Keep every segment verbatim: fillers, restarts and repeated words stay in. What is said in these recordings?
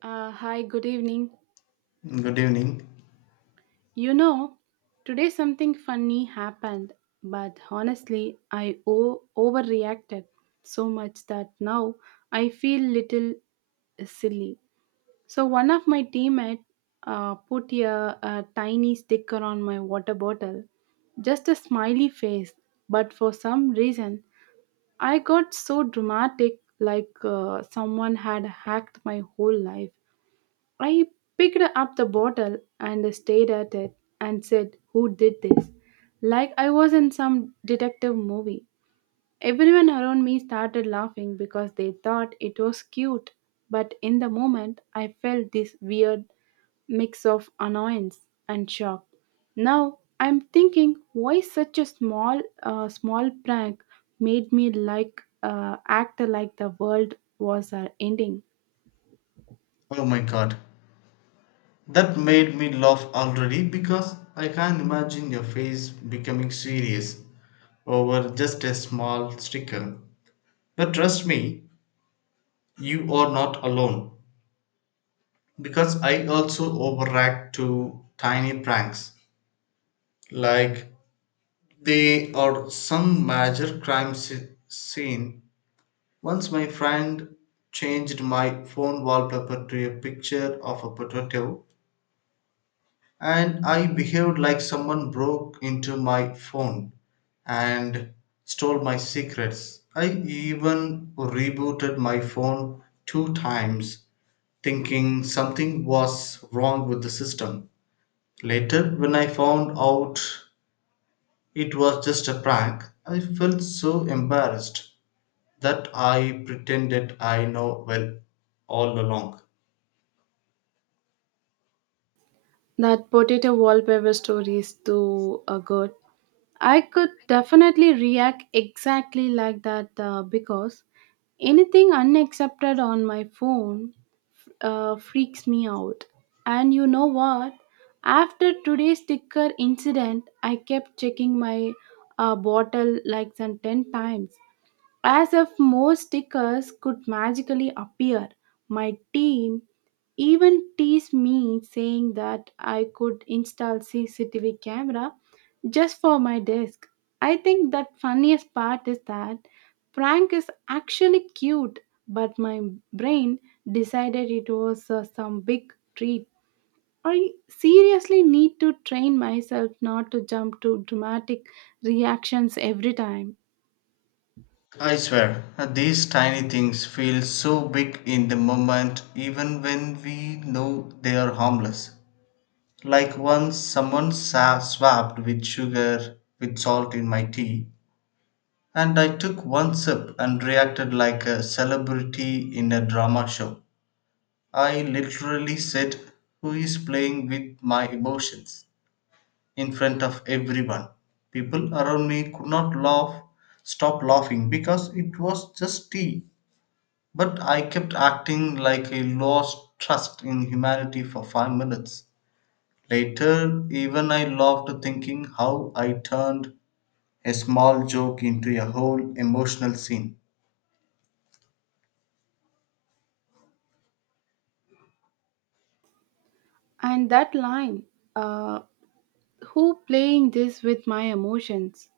Uh, hi, good evening. Good evening. You know, today something funny happened, but honestly, I o- overreacted so much that now I feel little silly. So one of my teammates uh, put a, a tiny sticker on my water bottle, just a smiley face. But for some reason, I got so dramatic, like uh, someone had hacked my whole life. I picked up the bottle and stared at it and said, "Who did this?" Like I was in some detective movie. Everyone around me started laughing because they thought it was cute, but in the moment I felt this weird mix of annoyance and shock. Now I'm thinking why such a small, uh, small prank made me like uh, act like the world was uh, ending. Oh my god. That made me laugh already because I can't imagine your face becoming serious over just a small sticker. But trust me, you are not alone because I also overreact to tiny pranks. Like they are some major crime sce- scene. Once my friend changed my phone wallpaper to a picture of a potato and I behaved like someone broke into my phone and stole my secrets. I even rebooted my phone two times, thinking something was wrong with the system. Later, when I found out it was just a prank, I felt so embarrassed that I pretended I know well all along. That potato wallpaper story is too uh, good. I could definitely react exactly like that uh, because anything unaccepted on my phone uh, freaks me out. And you know what? After today's sticker incident, I kept checking my uh, bottle like some ten times. As if more stickers could magically appear, my team even teased me saying that I could install C C T V camera just for my desk. I think that funniest part is that prank is actually cute, but my brain decided it was uh, some big treat. I seriously need to train myself not to jump to dramatic reactions every time. I swear, these tiny things feel so big in the moment even when we know they are harmless. Like once someone sa- swapped with sugar with salt in my tea, and I took one sip and reacted like a celebrity in a drama show. I literally said, "Who is playing with my emotions?" in front of everyone. People around me could not laugh, stop laughing because it was just tea. But I kept acting like I lost trust in humanity for five minutes. Later, even I loved thinking how I turned a small joke into a whole emotional scene. And that line, uh, who playing this with my emotions?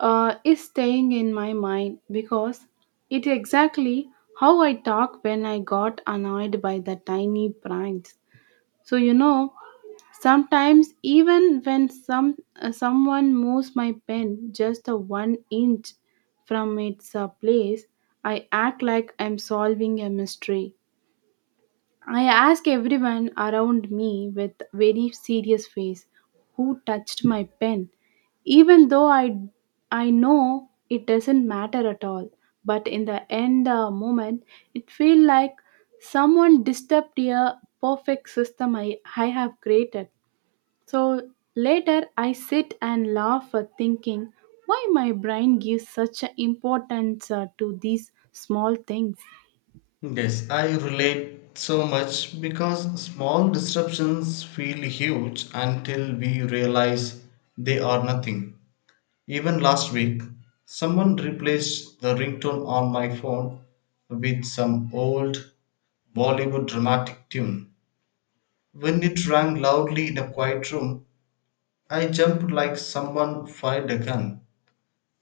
uh, Is staying in my mind because it exactly how I talk when I got annoyed by the tiny pranks. So you know, sometimes even when some uh, someone moves my pen just a one inch from its uh, place, I act like I'm solving a mystery. I asked everyone around me with very serious face who touched my pen, even though I, I know it doesn't matter at all. But in the end uh, moment, it felt like someone disturbed a perfect system I, I have created. So later, I sit and laugh at thinking why my brain gives such a importance uh, to these small things. Yes, I relate so much because small disruptions feel huge until we realize they are nothing. Even last week, someone replaced the ringtone on my phone with some old Bollywood dramatic tune. When it rang loudly in a quiet room, I jumped like someone fired a gun.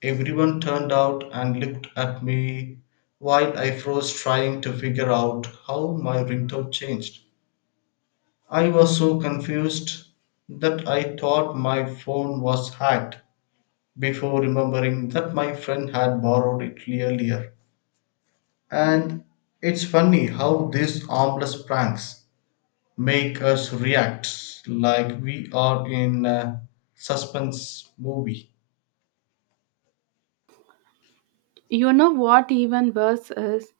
Everyone turned out and looked at me while I froze trying to figure out how my ringtone changed. I was so confused that I thought my phone was hacked before remembering that my friend had borrowed it earlier. And it's funny how these harmless pranks make us react like we are in a suspense movie. You know what even worse is?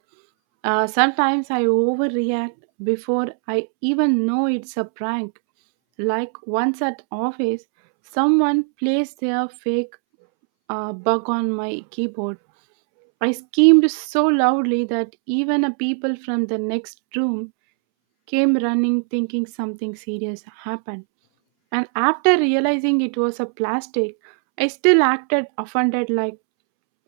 Uh, sometimes I overreact before I even know it's a prank. Like once at office, someone placed their fake uh, bug on my keyboard. I screamed so loudly that even a people from the next room came running thinking something serious happened. And after realizing it was a plastic, I still acted offended like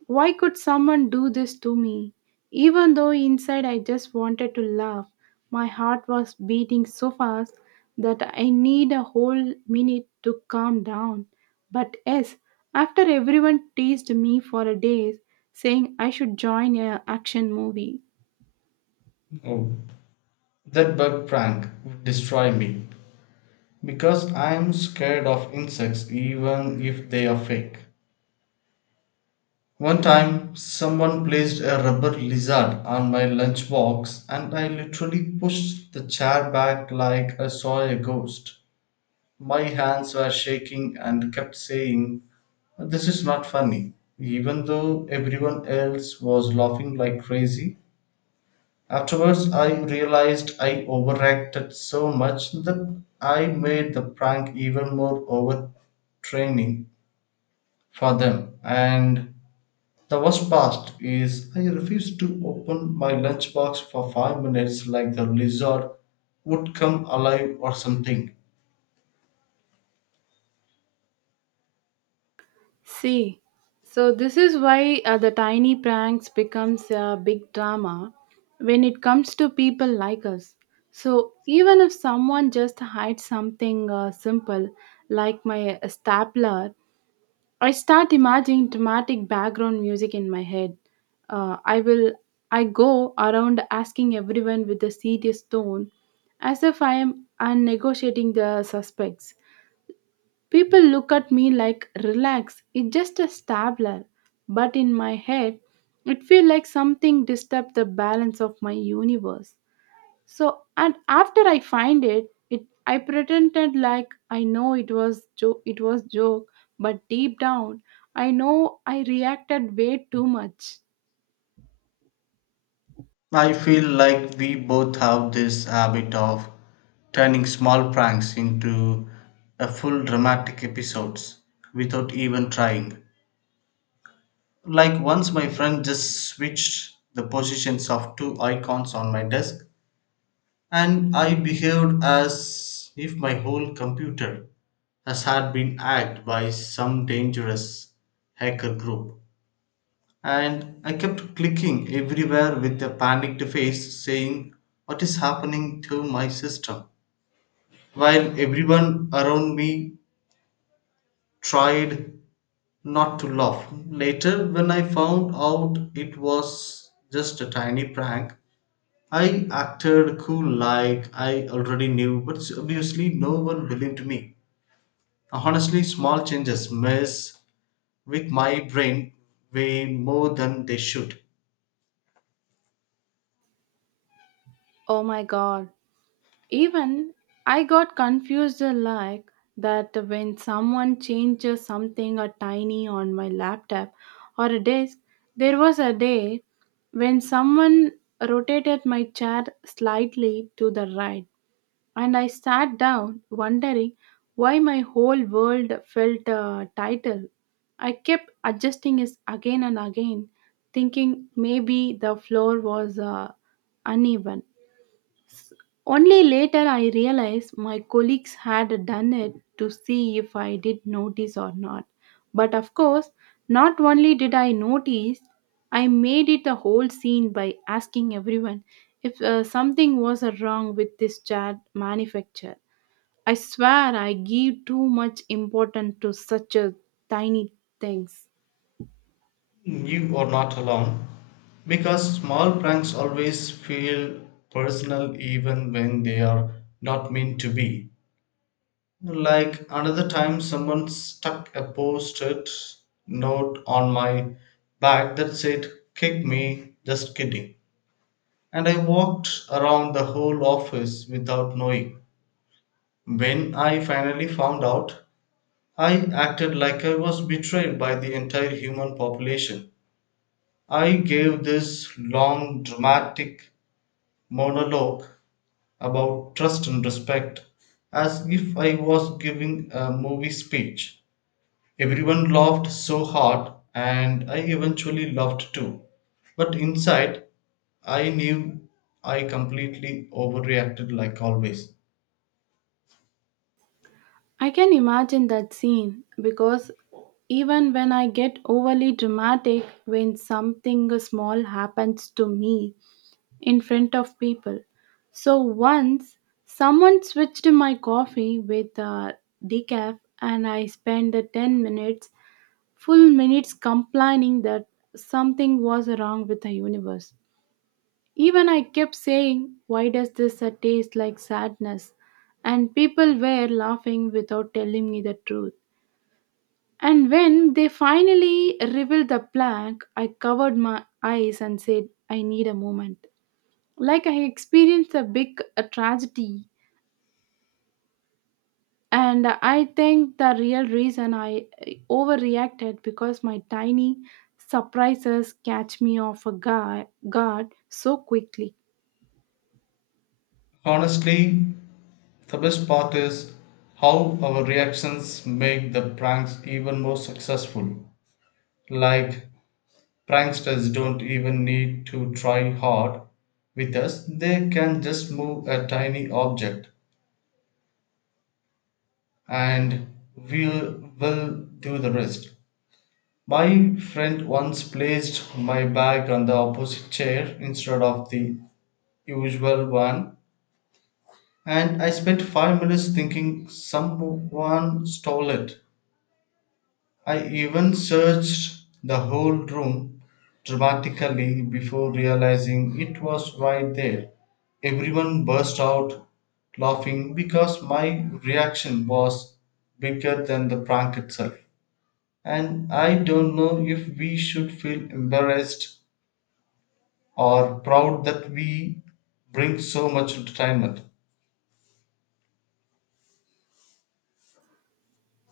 why could someone do this to me? Even though inside I just wanted to laugh, my heart was beating so fast that I need a whole minute to calm down. But yes, after everyone teased me for a day, saying I should join a action movie. Oh, that bug prank would destroy me because I'm scared of insects even if they are fake. One time, someone placed a rubber lizard on my lunchbox and I literally pushed the chair back like I saw a ghost. My hands were shaking and kept saying, "This is not funny," even though everyone else was laughing like crazy. Afterwards, I realized I overacted so much that I made the prank even more overtraining for them. And the worst part is, I refused to open my lunchbox for five minutes like the lizard would come alive or something. See, so this is why uh, the tiny pranks becomes a big drama when it comes to people like us. So even if someone just hides something uh, simple like my stapler, I start imagining dramatic background music in my head. Uh, I will I go around asking everyone with a serious tone as if I am uh, negotiating the suspects. People look at me like, relax, it's just a stabler. But in my head, it feels like something disturbed the balance of my universe. So, and after I find it, it I pretended like I know it was jo- it was joke, but deep down, I know I reacted way too much. I feel like we both have this habit of turning small pranks into a full dramatic episodes without even trying. Like once my friend just switched the positions of two icons on my desk and I behaved as if my whole computer has had been hacked by some dangerous hacker group. And I kept clicking everywhere with a panicked face, saying, "What is happening to my system?" While everyone around me tried not to laugh. Later, when I found out it was just a tiny prank, I acted cool like I already knew, but obviously no one believed me. Honestly, small changes mess with my brain way more than they should. Oh my god. Even I got confused uh, like that when someone changes something a tiny on my laptop or a desk. There was a day when someone rotated my chair slightly to the right, and I sat down wondering why my whole world felt uh, title. I kept adjusting it again and again, thinking maybe the floor was uh, uneven. Only later I realized my colleagues had done it to see if I did notice or not. But of course, not only did I notice, I made it a whole scene by asking everyone if uh, something was uh, wrong with this chair manufacture. I swear I give too much importance to such a tiny things. You are not alone because small pranks always feel personal even when they are not meant to be. Like another time, someone stuck a post it note on my back that said, "Kick me, just kidding." And I walked around the whole office without knowing. When I finally found out, I acted like I was betrayed by the entire human population. I gave this long dramatic monologue about trust and respect as if I was giving a movie speech. Everyone laughed so hard, and I eventually laughed too. But inside, I knew I completely overreacted like always. I can imagine that scene because even when I get overly dramatic when something small happens to me in front of people. So once someone switched my coffee with uh, decaf and I spent the ten minutes, full minutes complaining that something was wrong with the universe. Even I kept saying, "Why does this uh, taste like sadness?" And people were laughing without telling me the truth. And when they finally revealed the plaque, I covered my eyes and said, "I need a moment." Like I experienced a big uh, tragedy. And I think the real reason I uh, overreacted because my tiny surprises catch me off a guard, guard so quickly. Honestly, the best part is how our reactions make the pranks even more successful. Like pranksters don't even need to try hard with us, they can just move a tiny object and we'll, we'll do the rest. My friend once placed my bag on the opposite chair instead of the usual one, and I spent five minutes thinking someone stole it. I even searched the whole room dramatically before realizing it was right there. Everyone burst out laughing because my reaction was bigger than the prank itself. And I don't know if we should feel embarrassed or proud that we bring so much entertainment.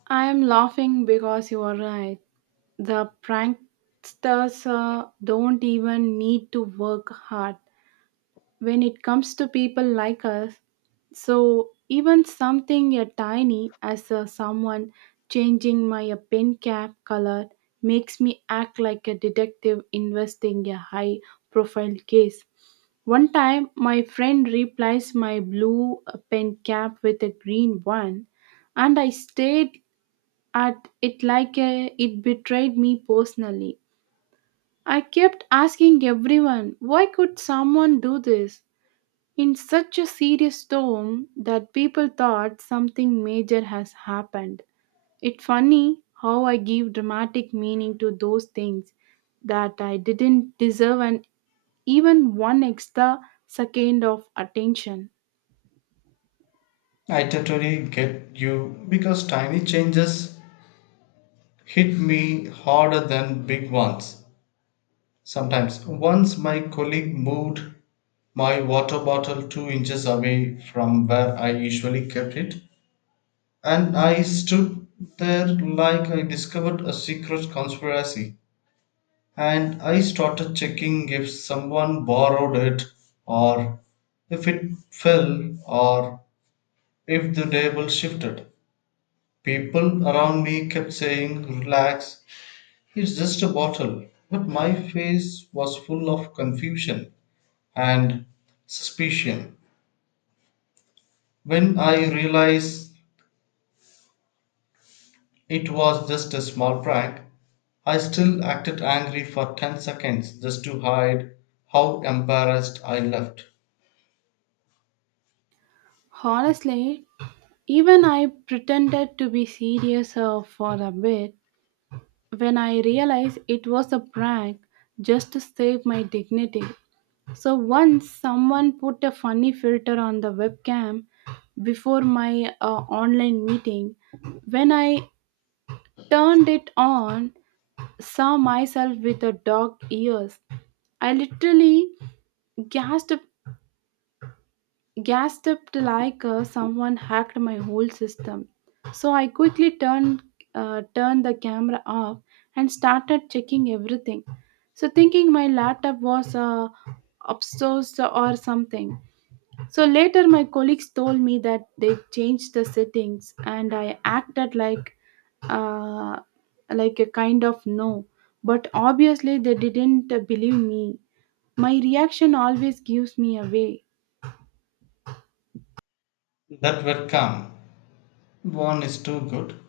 I am laughing because you are right. The pranksters uh, don't even need to work hard. When it comes to people like us, so even something a tiny as a someone changing my a pen cap color makes me act like a detective investing a high profile case. One time my friend replaced my blue uh, pen cap with a green one and I stared at it like a, it betrayed me personally. I kept asking everyone, "Why could someone do this?" in such a serious tone that people thought something major has happened. It's funny how I give dramatic meaning to those things that I didn't deserve and even one extra second of attention. I totally get you because tiny changes hit me harder than big ones. Sometimes. Once my colleague moved my water bottle two inches away from where I usually kept it, and I stood there like I discovered a secret conspiracy. And I started checking if someone borrowed it, or if it fell, or if the table shifted. People around me kept saying, "Relax, it's just a bottle." But my face was full of confusion. And suspicion. When I realized it was just a small prank, I still acted angry for ten seconds just to hide how embarrassed I left. Honestly, even I pretended to be serious uh, for a bit when I realized it was a prank just to save my dignity. So once someone put a funny filter on the webcam before my uh, online meeting. When I turned it on, saw myself with a dog ears. I literally gasped, gasped like uh, someone hacked my whole system. So I quickly turned uh, turned the camera off and started checking everything. So thinking my laptop was uh, upstairs or something. So later, my colleagues told me that they changed the settings, and I acted like uh, like a kind of no. But obviously, they didn't believe me. My reaction always gives me away. That webcam one is too good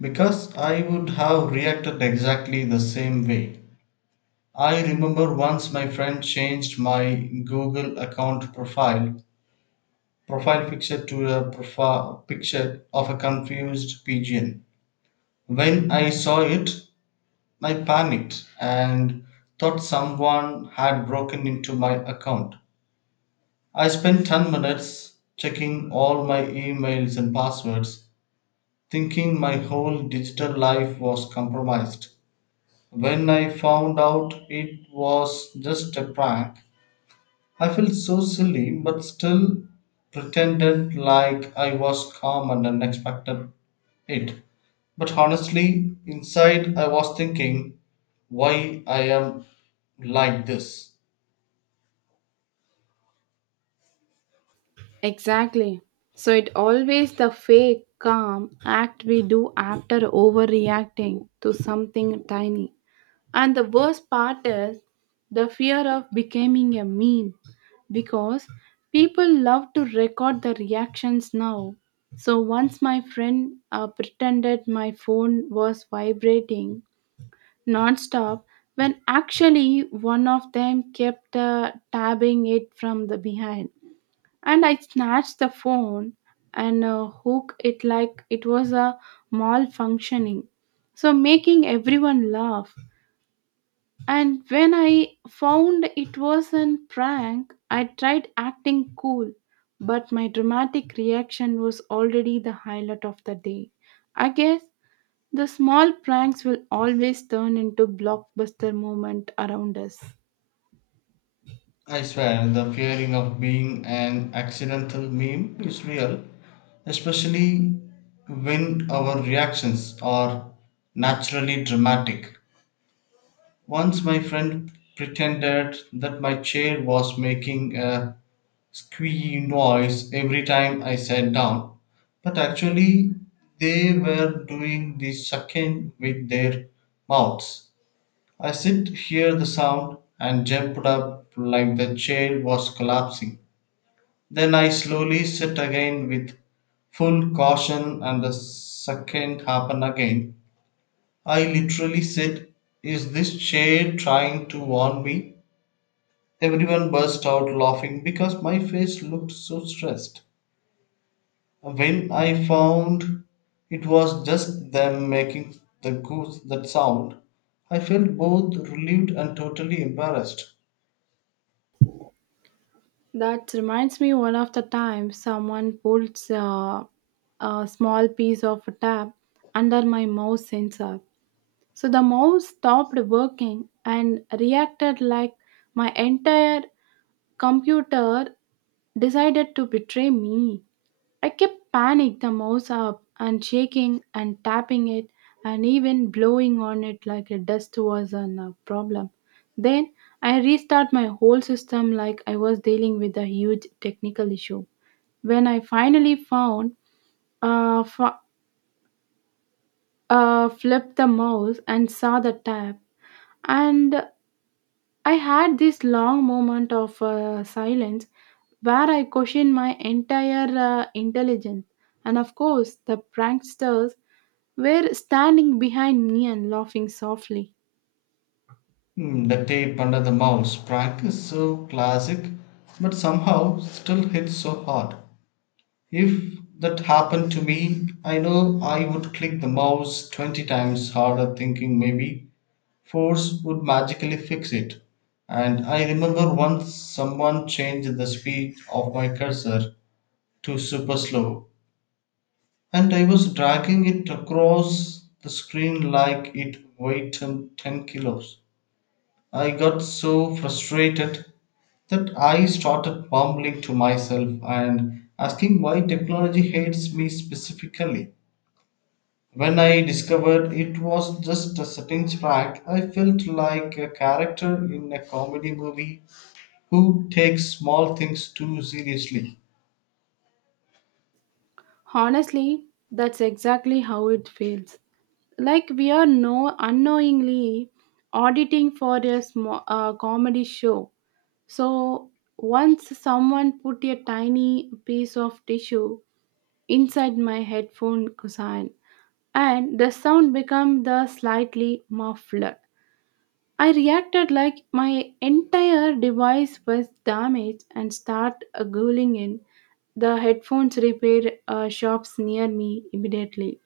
because I would have reacted exactly the same way. I remember once my friend changed my Google account profile profile picture to a profile picture of a confused pigeon. When I saw it, I panicked and thought someone had broken into my account. I spent ten minutes checking all my emails and passwords, thinking my whole digital life was compromised. When I found out it was just a prank, I felt so silly, but still pretended like I was calm and unexpected it. But honestly, inside I was thinking why I am like this. Exactly. So it always the fake calm act we do after overreacting to something tiny. And the worst part is the fear of becoming a meme because people love to record the reactions now. So once my friend uh, pretended my phone was vibrating non-stop when actually one of them kept uh, tabbing it from the behind and I snatched the phone and uh, hooked it like it was a malfunctioning, so making everyone laugh. And when I found it was a prank, I tried acting cool, but my dramatic reaction was already the highlight of the day. I guess the small pranks will always turn into blockbuster moment around us. I swear the fearing of being an accidental meme is real, especially when our reactions are naturally dramatic. Once my friend pretended that my chair was making a squeaky noise every time I sat down, but actually they were doing the sucking with their mouths. I sit hear the sound and jumped up like the chair was collapsing. Then I slowly sit again with full caution and the second happened again. I literally said, "Is this chair trying to warn me?" Everyone burst out laughing because my face looked so stressed. When I found it was just them making the goose that sound, I felt both relieved and totally embarrassed. That reminds me one of the time someone pulled uh, a small piece of tap under my mouse sensor. So the mouse stopped working and reacted like my entire computer decided to betray me. I kept panic the mouse up and shaking and tapping it and even blowing on it like a dust was an uh, problem. Then I restart my whole system like I was dealing with a huge technical issue. When I finally found uh, f- uh, flipped the mouse and saw the tab and I had this long moment of uh, silence where I questioned my entire uh, intelligence. And of course, the pranksters were standing behind me and laughing softly. Hmm, the tape under the mouse prank is so classic, but somehow still hits so hard. If that happened to me, I know I would click the mouse twenty times harder, thinking maybe force would magically fix it. And I remember once someone changed the speed of my cursor to super slow, and I was dragging it across the screen like it weighed 10 ten kilos. I got so frustrated that I started mumbling to myself and asking why technology hates me specifically. When I discovered it was just a settings hack, I felt like a character in a comedy movie who takes small things too seriously. Honestly, that's exactly how it feels. Like we are no unknowingly auditing for a sm- uh, comedy show. So once someone put a tiny piece of tissue inside my headphone cushion and the sound became the slightly muffled. I reacted like my entire device was damaged and start uh, googling in the headphones repair uh, shops near me immediately.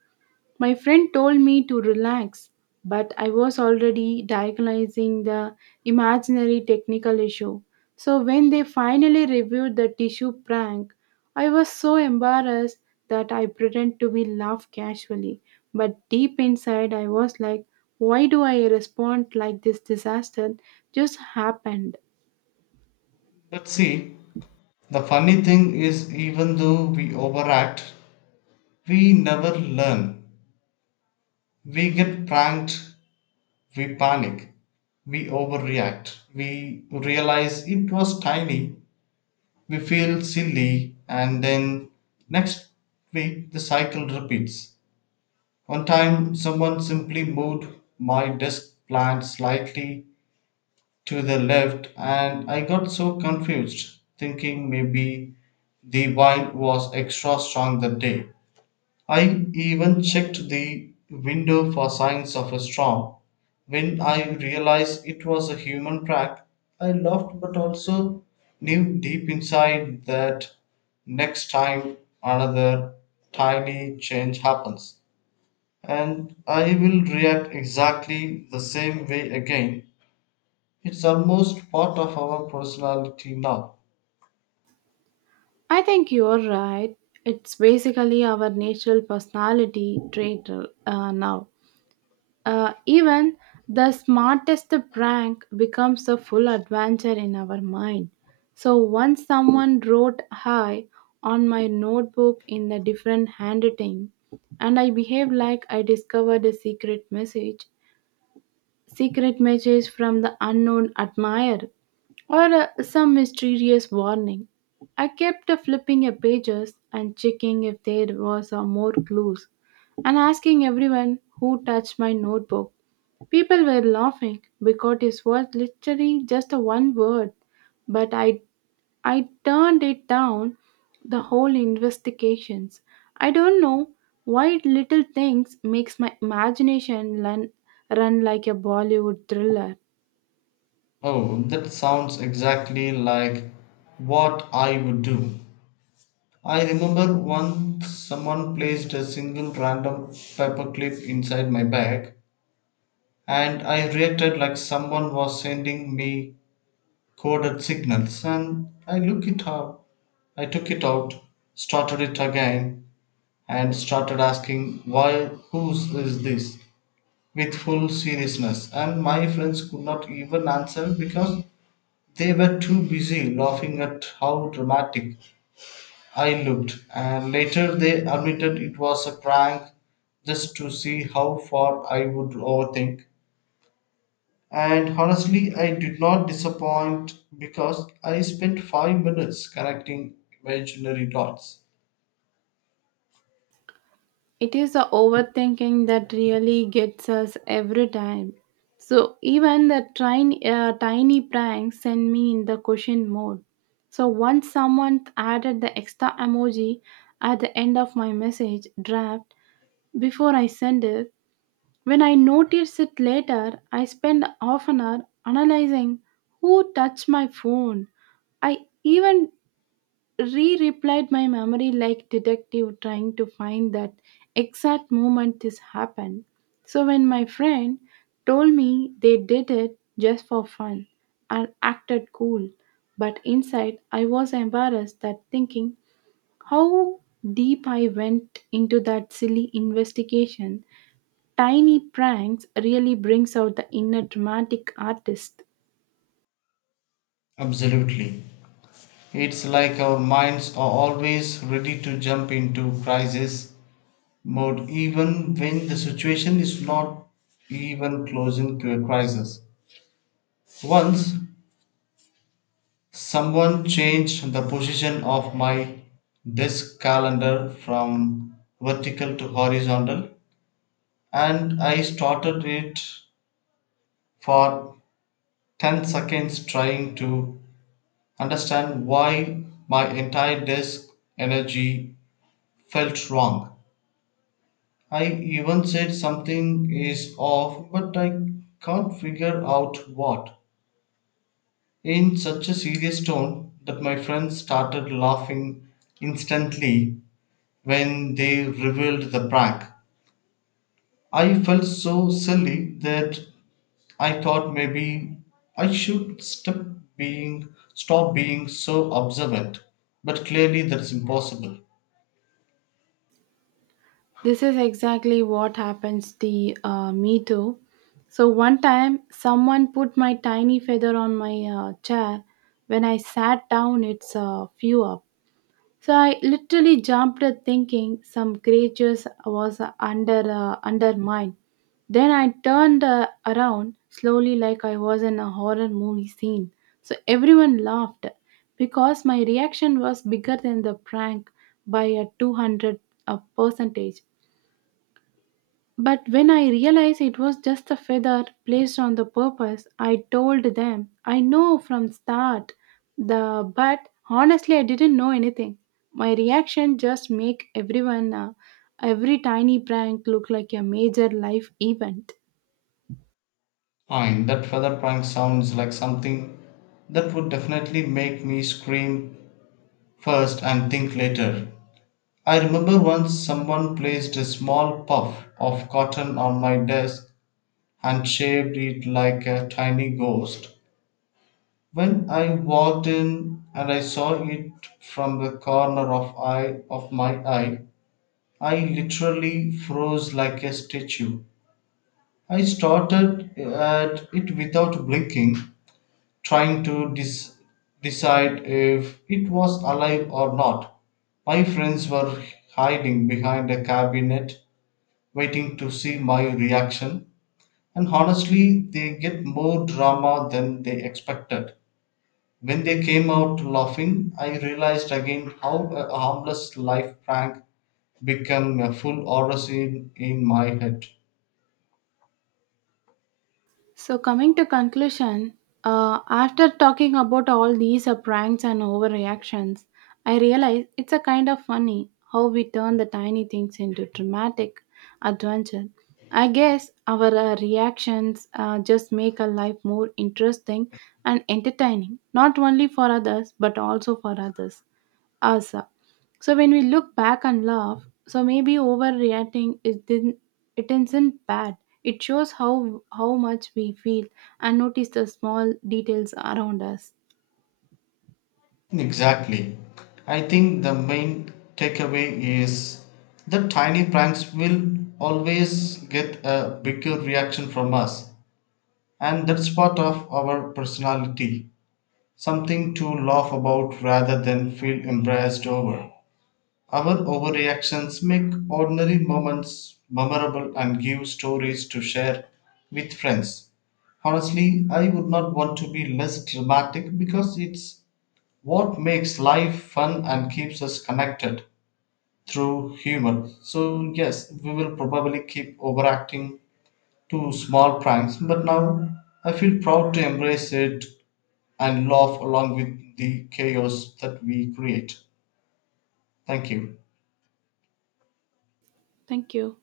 My friend told me to relax, but I was already diagnosing the imaginary technical issue. So when they finally reviewed the tissue prank, I was so embarrassed that I pretended to be laugh casually. But deep inside I was like, why do I respond like this disaster just happened? But see, the funny thing is, even though we overact, we never learn. We get pranked. We panic, we overreact, we realize it was tiny, we feel silly, and then next week the cycle repeats. One time, someone simply moved my desk plant slightly to the left, and I got so confused, thinking maybe the wine was extra strong that day. I even checked the window for signs of a storm. When I realized it was a human track, I laughed but also knew deep inside that next time another tiny change happens. And I will react exactly the same way again. It's almost part of our personality now. I think you're right. It's basically our natural personality trait uh, now. Uh, even the smartest prank becomes a full adventure in our mind. So once someone wrote hi on my notebook in a different handwriting, and I behaved like I discovered a secret message, secret message from the unknown admirer, or uh, some mysterious warning. I kept flipping a pages and checking if there was uh, more clues, and asking everyone who touched my notebook. People were laughing because it was literally just a one word, but I I turned it down the whole investigations. I don't know why little things makes my imagination run, run like a Bollywood thriller. Oh, that sounds exactly like what I would do. I remember once someone placed a single random paperclip inside my bag, and I reacted like someone was sending me coded signals. And I look it up, I took it out, started it again, and started asking why, whose is this? With full seriousness, and my friends could not even answer because they were too busy laughing at how dramatic I looked, and later they admitted it was a prank just to see how far I would overthink. And honestly, I did not disappoint because I spent five minutes connecting imaginary dots. It is the overthinking that really gets us every time. So even the tiny, uh, tiny pranks send me in the question mode. So once someone added the extra emoji at the end of my message draft before I send it, when I noticed it later, I spend half an hour analyzing who touched my phone. I even Re replied my memory like detective trying to find that exact moment this happened. So when my friend told me they did it just for fun and acted cool, but inside I was embarrassed that thinking how deep I went into that silly investigation, tiny pranks really brings out the inner dramatic artist. Absolutely. It's like our minds are always ready to jump into crisis mode even when the situation is not even close into a crisis. Once someone changed the position of my desk calendar from vertical to horizontal, and I started it for ten seconds trying to understand why my entire desk energy felt wrong. I even said something is off, but I can't figure out what. In such a serious tone that my friends started laughing instantly when they revealed the prank. I felt so silly that I thought maybe I should stop being stop being so observant. But clearly that's impossible. This is exactly what happens the uh, me too. So one time someone put my tiny feather on my uh, chair when I sat down it's a few up. So I literally jumped at thinking some creatures was under uh, under mine. Then I turned uh, around slowly like I was in a horror movie scene. So everyone laughed because my reaction was bigger than the prank by a two hundred uh, percentage. But when I realized it was just a feather placed on the purpose, I told them I know from start the but honestly I didn't know anything. My reaction just make everyone uh, every tiny prank look like a major life event. Fine, that feather prank sounds like something that would definitely make me scream first and think later. I remember once someone placed a small puff of cotton on my desk and shaved it like a tiny ghost. When I walked in and I saw it from the corner of eye of my eye, I literally froze like a statue. I started at it without blinking, trying to dis- decide if it was alive or not. My friends were hiding behind a cabinet, waiting to see my reaction, and honestly, they get more drama than they expected. When they came out laughing, I realized again how a harmless life prank became a full horror in my head. So coming to conclusion, uh, after talking about all these uh, pranks and overreactions, I realize it's a kind of funny how we turn the tiny things into dramatic adventure. I guess our uh, reactions uh, just make our life more interesting and entertaining, not only for others but also for others. Asa. So when we look back and laugh, so maybe overreacting is didn't it isn't bad. It shows how how much we feel and notice the small details around us. Exactly. I think the main takeaway is that tiny pranks will always get a bigger reaction from us, and that's part of our personality. Something to laugh about rather than feel embarrassed over. Our overreactions make ordinary moments memorable and give stories to share with friends. Honestly, I would not want to be less dramatic because it's what makes life fun and keeps us connected through humor. So, yes, we will probably keep overacting to small pranks, but now I feel proud to embrace it and laugh along with the chaos that we create. Thank you. Thank you.